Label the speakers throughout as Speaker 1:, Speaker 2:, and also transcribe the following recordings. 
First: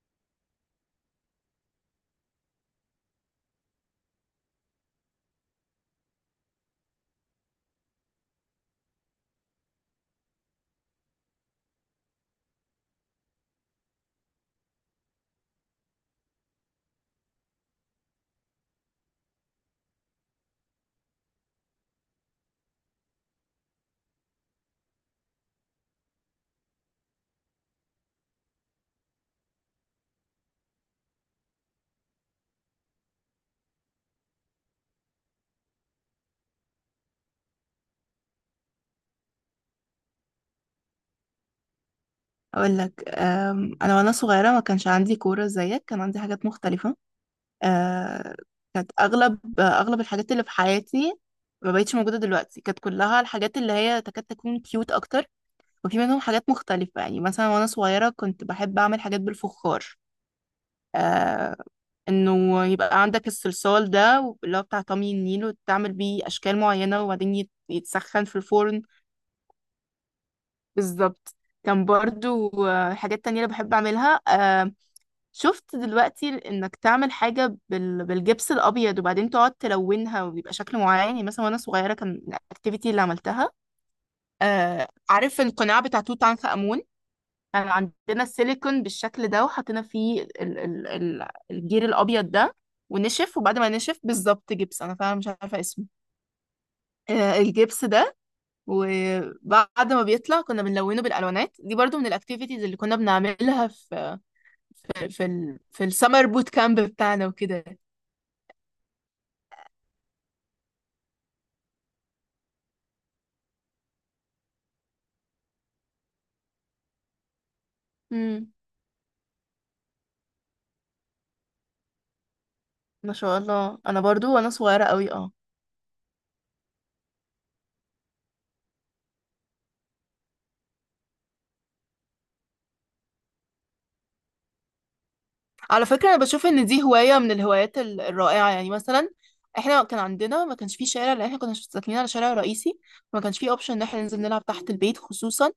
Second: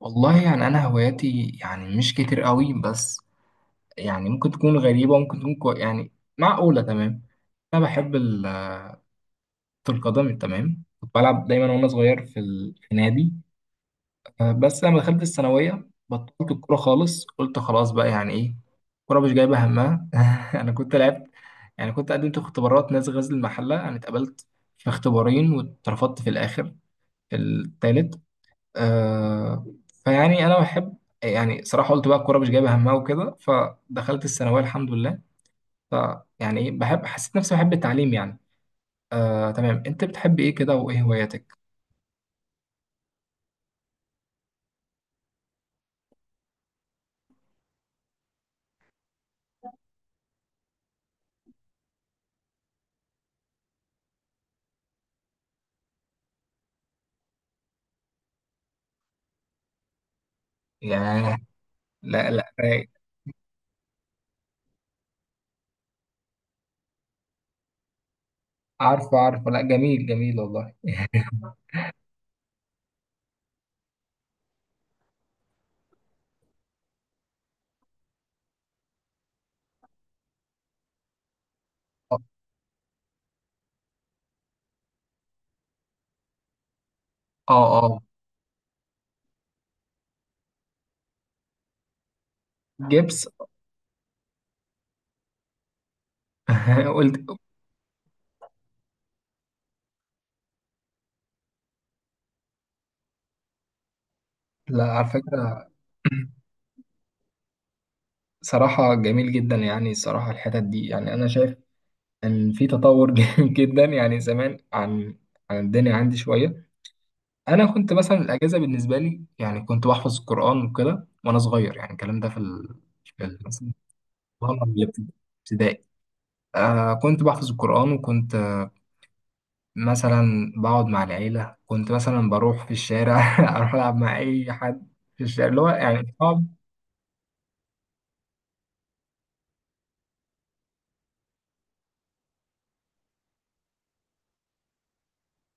Speaker 1: والله يعني انا هواياتي يعني مش كتير قوي، بس يعني ممكن تكون غريبه، ممكن تكون يعني معقوله. تمام، انا بحب كرة القدم. تمام، كنت بلعب دايما وانا صغير في نادي. آه، بس لما دخلت الثانويه بطلت الكوره خالص، قلت خلاص بقى يعني ايه، الكوره مش جايبه همها. انا كنت لعبت، يعني كنت قدمت في اختبارات نادي غزل المحله. انا اتقبلت في اختبارين واترفضت في الاخر، في الثالث. آه، فيعني انا بحب، يعني صراحه قلت بقى الكوره مش جايبه همها وكده، فدخلت الثانويه الحمد لله. فيعني ايه، بحب، حسيت نفسي بحب التعليم يعني. آه تمام، انت بتحب ايه كده وايه هواياتك؟
Speaker 2: اقول لك انا وانا صغيره ما كانش عندي كوره زيك، كان عندي حاجات مختلفه. أه، كانت اغلب الحاجات اللي في حياتي ما بقتش موجوده دلوقتي، كانت كلها الحاجات اللي هي تكاد تكون كيوت اكتر. وفي منهم حاجات مختلفه، يعني مثلا وانا صغيره كنت بحب اعمل حاجات بالفخار.
Speaker 1: ياه.
Speaker 2: أه،
Speaker 1: لا
Speaker 2: انه
Speaker 1: رايق.
Speaker 2: يبقى عندك الصلصال ده اللي هو بتاع طمي النيل، وتعمل بيه اشكال معينه وبعدين يتسخن في الفرن
Speaker 1: عارفه عارفه، لا جميل جميل والله.
Speaker 2: بالظبط. كان برضو حاجات تانية اللي بحب أعملها. شفت دلوقتي انك تعمل حاجة بالجبس الابيض وبعدين تقعد تلونها ويبقى شكل معين. يعني مثلا وانا صغيرة كان الاكتيفيتي اللي عملتها، عارف القناع بتاع توت عنخ آمون،
Speaker 1: اه
Speaker 2: كان
Speaker 1: اه.
Speaker 2: عندنا السيليكون بالشكل ده وحطينا فيه الجير الابيض ده،
Speaker 1: جبس.
Speaker 2: ونشف وبعد ما نشف بالظبط. جبس، انا فعلا مش عارفة اسمه.
Speaker 1: قلت
Speaker 2: الجبس ده، وبعد ما بيطلع كنا بنلونه بالالوانات دي، برضو من الاكتيفيتيز اللي كنا بنعملها في
Speaker 1: لا، على فكره.
Speaker 2: في السمر بوت كامب بتاعنا وكده.
Speaker 1: صراحة جميل جدا يعني، صراحة الحتت دي يعني أنا شايف إن في تطور جدا يعني زمان، عن الدنيا عندي شوية. انا كنت مثلا
Speaker 2: مم.
Speaker 1: الاجازه بالنسبه لي يعني كنت بحفظ القران وكده وانا صغير، يعني الكلام ده
Speaker 2: ما شاء
Speaker 1: مثلا
Speaker 2: الله، انا برضو وانا
Speaker 1: وأنا في
Speaker 2: صغيره قوي اه.
Speaker 1: الابتدائي. آه، كنت بحفظ القران وكنت مثلا بقعد مع العيله، كنت مثلا بروح في الشارع اروح العب مع اي حد في الشارع، اللي هو
Speaker 2: على فكره
Speaker 1: يعني
Speaker 2: انا
Speaker 1: صعب.
Speaker 2: بشوف ان دي هوايه من الهوايات الرائعه. يعني مثلا احنا كان عندنا، ما كانش فيه شارع لان احنا كنا ساكنين على شارع رئيسي، ما كانش فيه اوبشن ان احنا ننزل نلعب تحت البيت، خصوصا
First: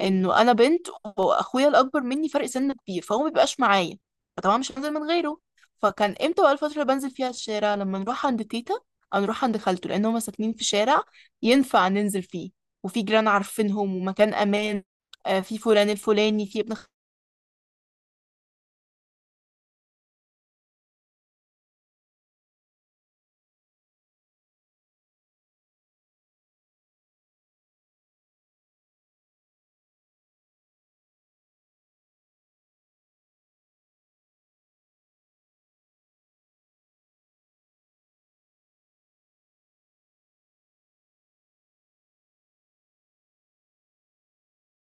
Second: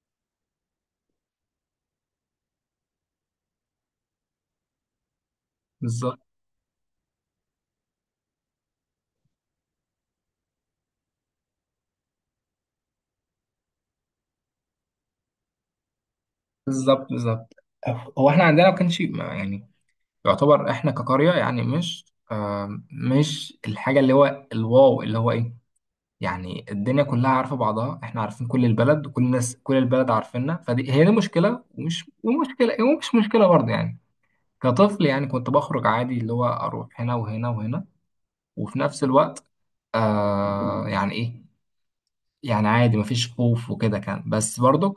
Speaker 2: انه انا بنت واخويا الاكبر مني فرق سن كبير فهو ما بيبقاش معايا، فطبعا مش هنزل من غيره. فكان
Speaker 1: بالظبط
Speaker 2: امتى بقى الفتره اللي بنزل فيها الشارع؟ لما نروح عند تيتا او نروح عند خالته، لان هما ساكنين في شارع ينفع ننزل فيه وفي جيران عارفينهم ومكان امان. في فلان الفلاني، في ابن.
Speaker 1: بالظبط بالظبط. هو احنا عندنا ما كانش يعني يعتبر احنا كقريه يعني مش، آه مش الحاجه اللي هو الواو اللي هو ايه. يعني الدنيا كلها عارفة بعضها، احنا عارفين كل البلد وكل الناس، كل البلد عارفيننا، فدي هي دي مشكلة ومش ومشكلة ومش مشكلة برضه يعني. كطفل يعني كنت بخرج عادي، اللي هو اروح هنا وهنا وهنا، وفي نفس الوقت آه يعني ايه، يعني عادي مفيش خوف وكده، كان بس برضك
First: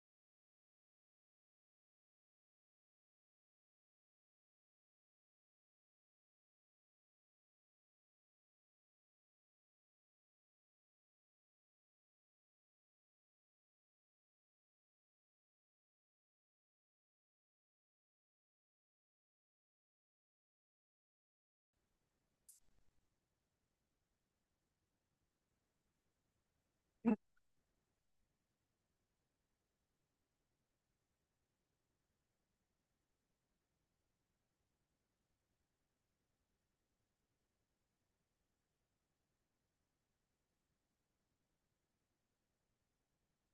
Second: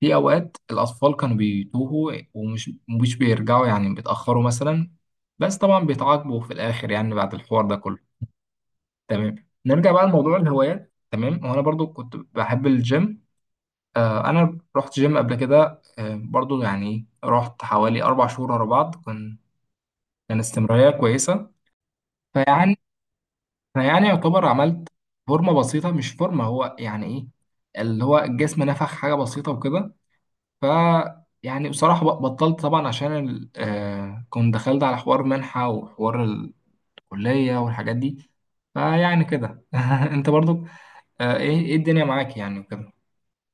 Speaker 1: في اوقات الاطفال كانوا بيتوهوا ومش مش بيرجعوا، يعني بيتاخروا مثلا، بس طبعا بيتعاقبوا في الاخر يعني بعد الحوار ده كله. تمام، نرجع بقى لموضوع الهوايات. تمام، وانا برضو كنت بحب الجيم. آه، انا رحت جيم قبل كده، آه، برضو يعني رحت حوالي اربع شهور ورا بعض، كان استمراريه كويسه. فيعني انا يعني يعتبر عملت فورمه بسيطه، مش فورمه، هو يعني ايه، اللي هو الجسم نفخ حاجه بسيطه وكده. ف يعني بصراحه بطلت طبعا عشان آه، كنت دخلت على حوار منحه وحوار الكليه والحاجات دي. فيعني كده انت برضو آه، ايه ايه الدنيا معاك يعني وكده.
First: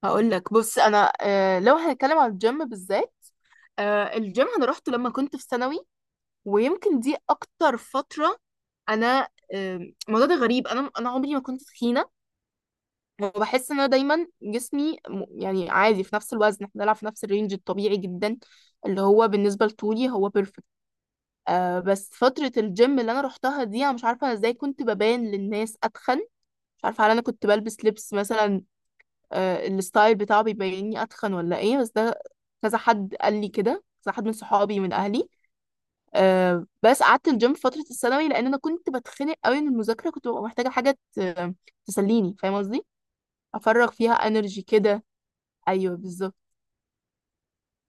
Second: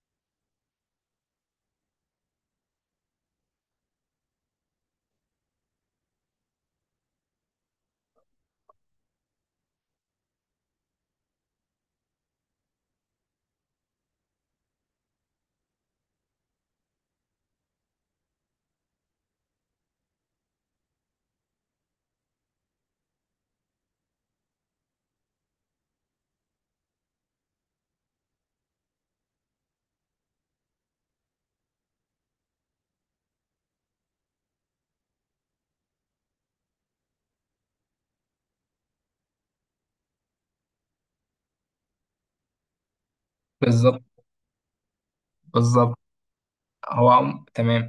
Speaker 2: هقول لك بص، انا لو هنتكلم عن الجيم بالذات، الجيم انا روحته لما كنت في ثانوي، ويمكن دي اكتر فتره انا الموضوع ده غريب. انا عمري ما كنت تخينه، وبحس ان انا دايما جسمي يعني عادي في نفس الوزن، احنا بنلعب في نفس الرينج الطبيعي جدا اللي هو بالنسبه لطولي هو بيرفكت. آه بس فتره الجيم اللي انا روحتها دي، انا مش عارفه ازاي كنت ببان للناس اتخن. مش عارفه هل انا كنت بلبس لبس مثلا، الستايل بتاعه بيبيني اتخن ولا ايه، بس ده كذا حد قال لي كده، كذا حد من صحابي من اهلي. بس قعدت الجيم في فترة الثانوي لأن أنا كنت بتخنق قوي من المذاكرة، كنت ببقى محتاجة حاجة تسليني، فاهم قصدي؟ أفرغ
Speaker 1: بالظبط
Speaker 2: فيها انرجي كده. أيوه
Speaker 1: بالظبط.
Speaker 2: بالظبط.
Speaker 1: هو تمام.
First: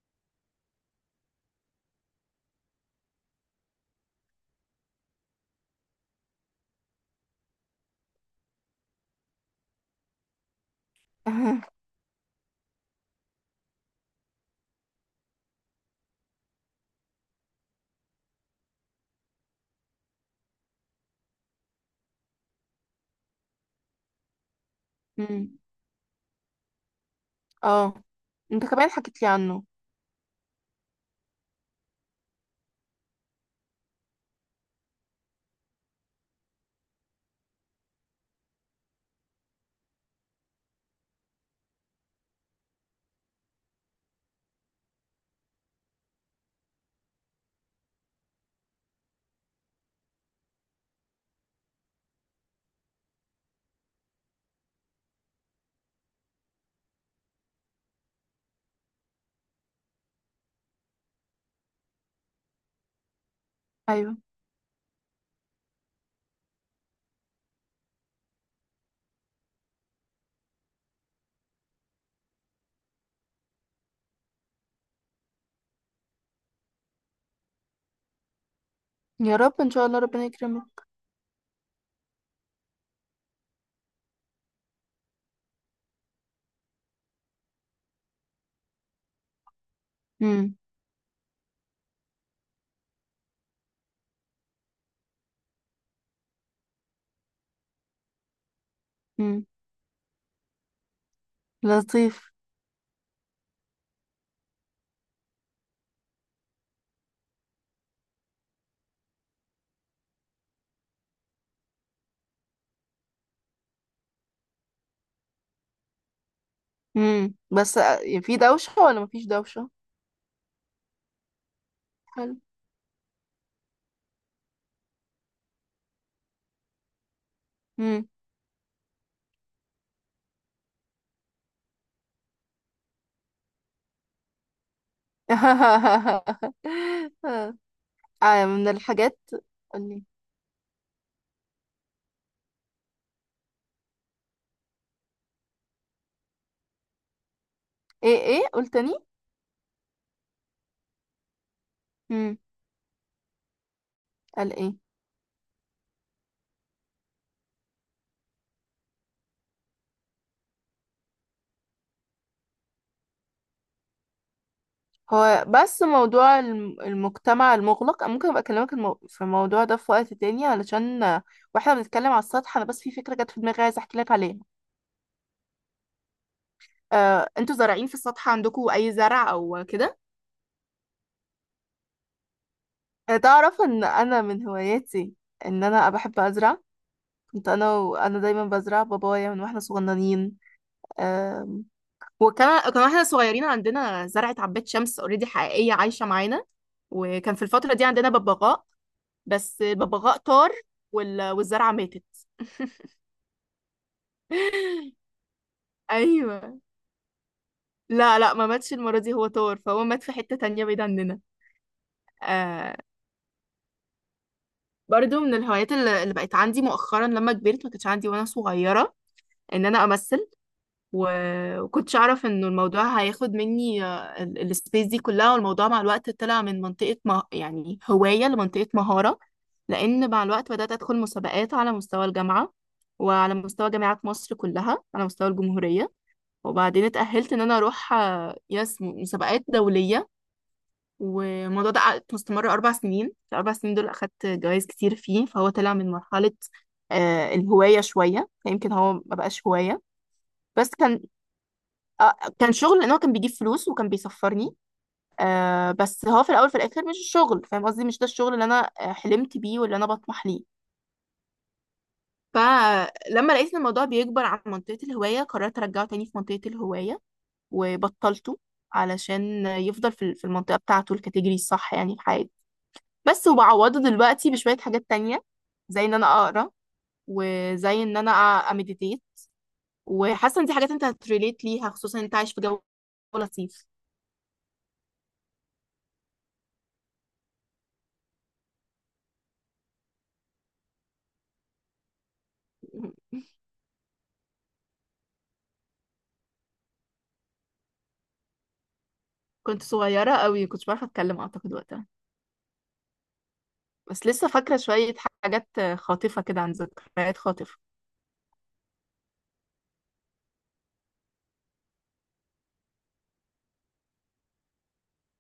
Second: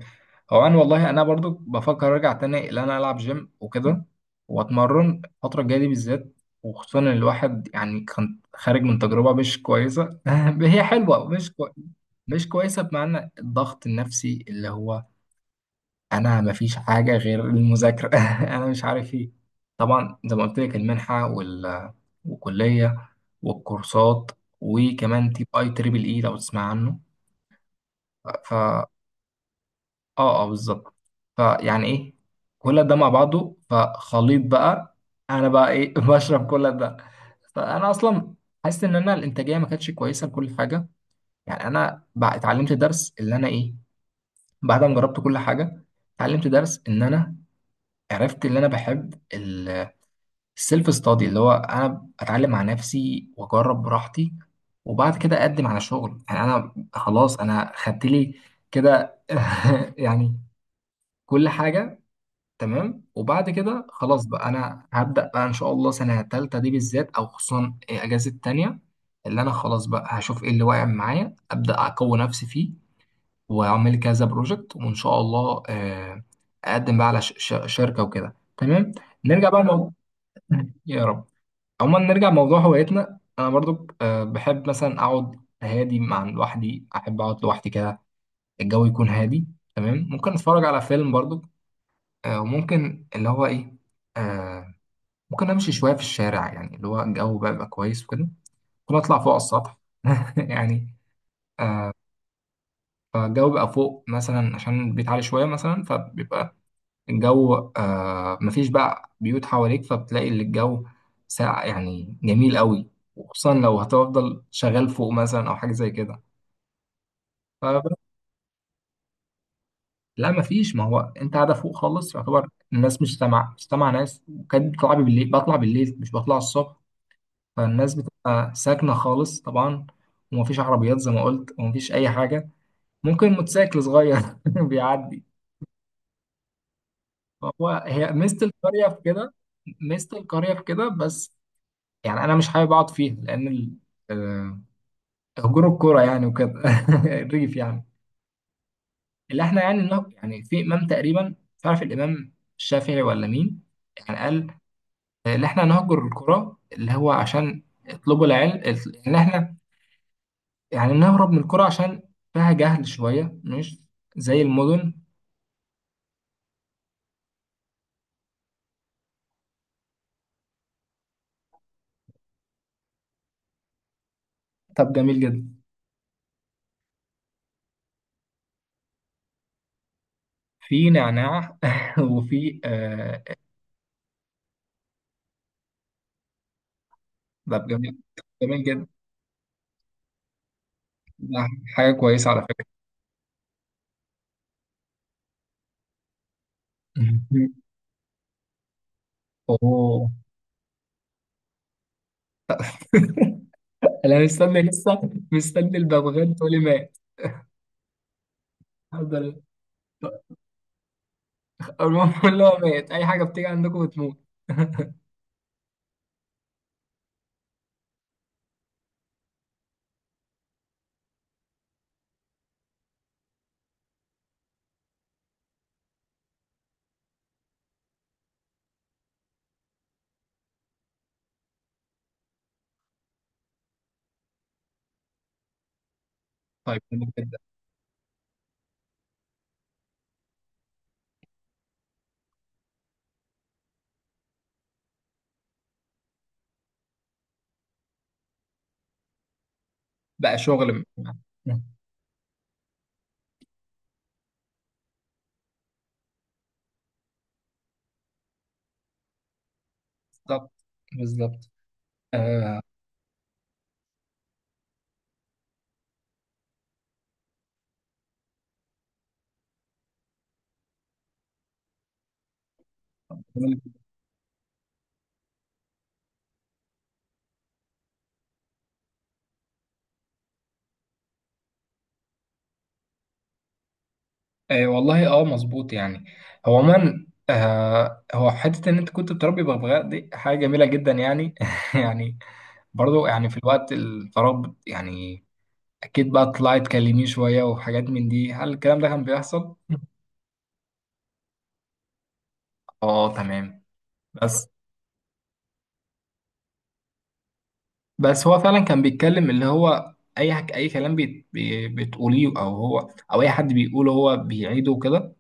Speaker 1: هو انا والله انا برضو بفكر ارجع تاني ان انا العب جيم وكده، واتمرن الفتره الجايه دي بالذات، وخصوصا ان الواحد يعني كان خارج من تجربه مش كويسه هي حلوه مش مش كويسه، بمعنى الضغط النفسي اللي هو انا مفيش حاجه غير المذاكره انا مش عارف ايه. طبعا زي ما قلت لك المنحه والكليه والكورسات، وكمان تيب
Speaker 2: مم.
Speaker 1: اي تريبل اي لو تسمع عنه.
Speaker 2: اه، أنت كمان حكيت لي عنه.
Speaker 1: اه اه بالظبط. فيعني ايه كل ده مع بعضه فخليط بقى، انا بقى ايه بشرب كل ده. فانا اصلا حاسس ان انا الانتاجيه ما كانتش كويسه لكل حاجه. يعني انا بقى اتعلمت درس اللي انا ايه، بعد ما جربت كل حاجه اتعلمت درس ان انا عرفت اللي انا بحب، السيلف ستادي، اللي هو انا اتعلم مع نفسي واجرب براحتي، وبعد كده اقدم على شغل. يعني انا خلاص انا خدت لي كده يعني كل حاجه. تمام وبعد كده
Speaker 2: أيوه،
Speaker 1: خلاص بقى انا هبدأ بقى ان شاء الله سنة تالتة دي بالذات او خصوصا اجازة تانية، اللي انا خلاص بقى هشوف ايه اللي واقع معايا، أبدأ اقوي نفسي فيه، واعمل كذا بروجكت، وان شاء الله آه، اقدم بقى على شركة وكده تمام.
Speaker 2: يا
Speaker 1: نرجع
Speaker 2: رب
Speaker 1: بقى
Speaker 2: إن شاء
Speaker 1: الموضوع.
Speaker 2: الله ربنا يكرمك.
Speaker 1: يا رب. عموما نرجع لموضوع هوايتنا. انا برضو آه، بحب مثلا اقعد هادي مع لوحدي، احب اقعد لوحدي كده، الجو يكون هادي. تمام ممكن
Speaker 2: مم.
Speaker 1: اتفرج على فيلم برضو، آه، وممكن اللي هو ايه، آه ممكن امشي شويه في الشارع يعني اللي هو الجو بقى بيبقى كويس وكده، ممكن اطلع فوق على
Speaker 2: مم.
Speaker 1: السطح يعني.
Speaker 2: لطيف.
Speaker 1: فالجو بقى فوق مثلا عشان البيت عالي شويه مثلا، فبيبقى الجو آه، مفيش بقى بيوت حواليك فبتلاقي اللي الجو ساقع يعني جميل قوي، وخصوصا لو هتفضل شغال فوق مثلا او حاجه زي كده.
Speaker 2: مم. بس
Speaker 1: ف
Speaker 2: في دوشة ولا مفيش دوشة؟
Speaker 1: لا مفيش، ما هو انت قاعده فوق خالص
Speaker 2: حلو.
Speaker 1: يعتبر الناس مش سامعه، ناس، وكانت بتطلع بالليل بطلع بالليل مش بطلع الصبح. فالناس بتبقى ساكنة خالص طبعا، ومفيش عربيات زي ما قلت، ومفيش أي حاجة، ممكن موتوسيكل صغير بيعدي. فهو هي ميزة
Speaker 2: من
Speaker 1: القرية في
Speaker 2: الحاجات،
Speaker 1: كده.
Speaker 2: قال لي
Speaker 1: ميزة القرية في كده بس. يعني أنا مش حابب أقعد فيها لأن آه، هجور الكورة يعني وكده الريف يعني.
Speaker 2: ايه؟ ايه قلت تاني؟
Speaker 1: اللي احنا يعني إنه يعني في إمام تقريبا مش عارف الإمام
Speaker 2: امم،
Speaker 1: الشافعي ولا مين، يعني قال
Speaker 2: قال ايه؟
Speaker 1: آه، اللي احنا نهجر الكرة اللي هو عشان اطلبوا العلم، اللي احنا يعني نهرب من القرى عشان فيها جهل شوية مش زي المدن.
Speaker 2: هو بس موضوع المجتمع المغلق، أنا ممكن ابقى اكلمك في الموضوع ده في وقت تاني، علشان واحنا بنتكلم على السطح انا بس في فكرة جت في دماغي عايزة احكي لك عليها.
Speaker 1: طب جميل جدا.
Speaker 2: انتوا زارعين في السطح عندكم اي زرع او كده؟
Speaker 1: في نعناع وفي آه.
Speaker 2: تعرف ان انا من هواياتي ان انا بحب ازرع؟ كنت
Speaker 1: طب
Speaker 2: انا
Speaker 1: جميل
Speaker 2: وانا دايما
Speaker 1: جميل
Speaker 2: بزرع
Speaker 1: جدا.
Speaker 2: بابايا من واحنا صغننين.
Speaker 1: ده
Speaker 2: آه،
Speaker 1: حاجة كويسة على فكرة.
Speaker 2: وكان واحنا صغيرين عندنا زرعة عباد شمس اوريدي حقيقية عايشة معانا. وكان في الفترة دي عندنا ببغاء، بس
Speaker 1: أوه.
Speaker 2: الببغاء طار والزرعة ماتت.
Speaker 1: أنا مستني لسه، مستني الببغان تقولي
Speaker 2: ايوه،
Speaker 1: مات.
Speaker 2: لا لا ما ماتش المرة
Speaker 1: الحمد
Speaker 2: دي، هو
Speaker 1: لله.
Speaker 2: طار فهو مات في حتة تانية بعيد عننا.
Speaker 1: المهم اللي هو
Speaker 2: آه
Speaker 1: مات، أي حاجة بتيجي عندكم بتموت.
Speaker 2: برضو من الهوايات اللي بقت عندي مؤخرا لما كبرت، ما كانتش عندي وانا صغيرة، ان انا امثل. وكنتش اعرف انه الموضوع هياخد مني السبيس دي كلها. والموضوع مع الوقت طلع من منطقة يعني هواية لمنطقة مهارة، لان مع الوقت بدأت ادخل مسابقات على مستوى الجامعة، وعلى مستوى جامعات مصر كلها، على مستوى الجمهورية.
Speaker 1: طيب
Speaker 2: وبعدين
Speaker 1: جميل
Speaker 2: اتأهلت
Speaker 1: جدا.
Speaker 2: ان انا اروح يس مسابقات دولية. والموضوع ده قعد مستمر 4 سنين، في ال 4 سنين دول أخدت جوائز كتير فيه، فهو طلع من مرحلة الهواية شوية. يمكن هو مبقاش هواية،
Speaker 1: بقى
Speaker 2: بس
Speaker 1: شغل
Speaker 2: كان
Speaker 1: م-
Speaker 2: كان شغل، لان هو كان بيجيب فلوس وكان بيسفرني. آه بس هو في الاول في الاخر مش الشغل، فاهم قصدي؟ مش ده الشغل اللي انا حلمت بيه واللي انا بطمح
Speaker 1: بالظبط
Speaker 2: ليه.
Speaker 1: بالظبط. آه
Speaker 2: فلما لقيت ان الموضوع بيكبر عن منطقة الهواية، قررت ارجعه تاني في منطقة الهواية وبطلته، علشان يفضل في المنطقة بتاعته الكاتيجوري الصح يعني في حياتي. بس وبعوضه دلوقتي بشوية حاجات تانية، زي ان انا اقرا، وزي ان انا امديتيت. وحاسة ان دي حاجات انت هتريليت ليها، خصوصا انت عايش في جو لطيف.
Speaker 1: آه والله اه مظبوط يعني. هو عموما آه هو حته ان انت كنت بتربي بغبغاء دي حاجه جميله جدا يعني يعني برضو يعني في الوقت الفراغ يعني اكيد بقى طلعت تكلميه شويه وحاجات من دي. هل الكلام ده كان بيحصل؟
Speaker 2: كنت صغيرة قوي كنتش بعرف اتكلم اعتقد وقتها.
Speaker 1: اه تمام.
Speaker 2: بس لسه
Speaker 1: بس
Speaker 2: فاكرة شوية حاجات خاطفة كده، عن ذكريات خاطفة.
Speaker 1: بس هو فعلا كان بيتكلم اللي هو اي اي كلام بتقوليه او هو او اي حد بيقوله هو بيعيده كده.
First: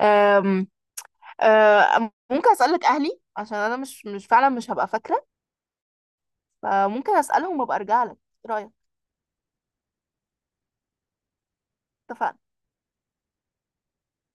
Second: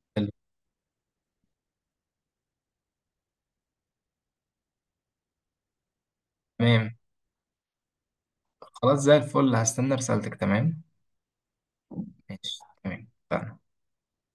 Speaker 2: أم، ممكن اسألك اهلي، عشان انا مش فعلا مش هبقى فاكرة،
Speaker 1: تمام
Speaker 2: فممكن اسألهم وابقى ارجع لك، ايه رأيك؟
Speaker 1: خلاص زي الفل هستنى رسالتك. تمام
Speaker 2: اتفقنا.
Speaker 1: ماشي تمام.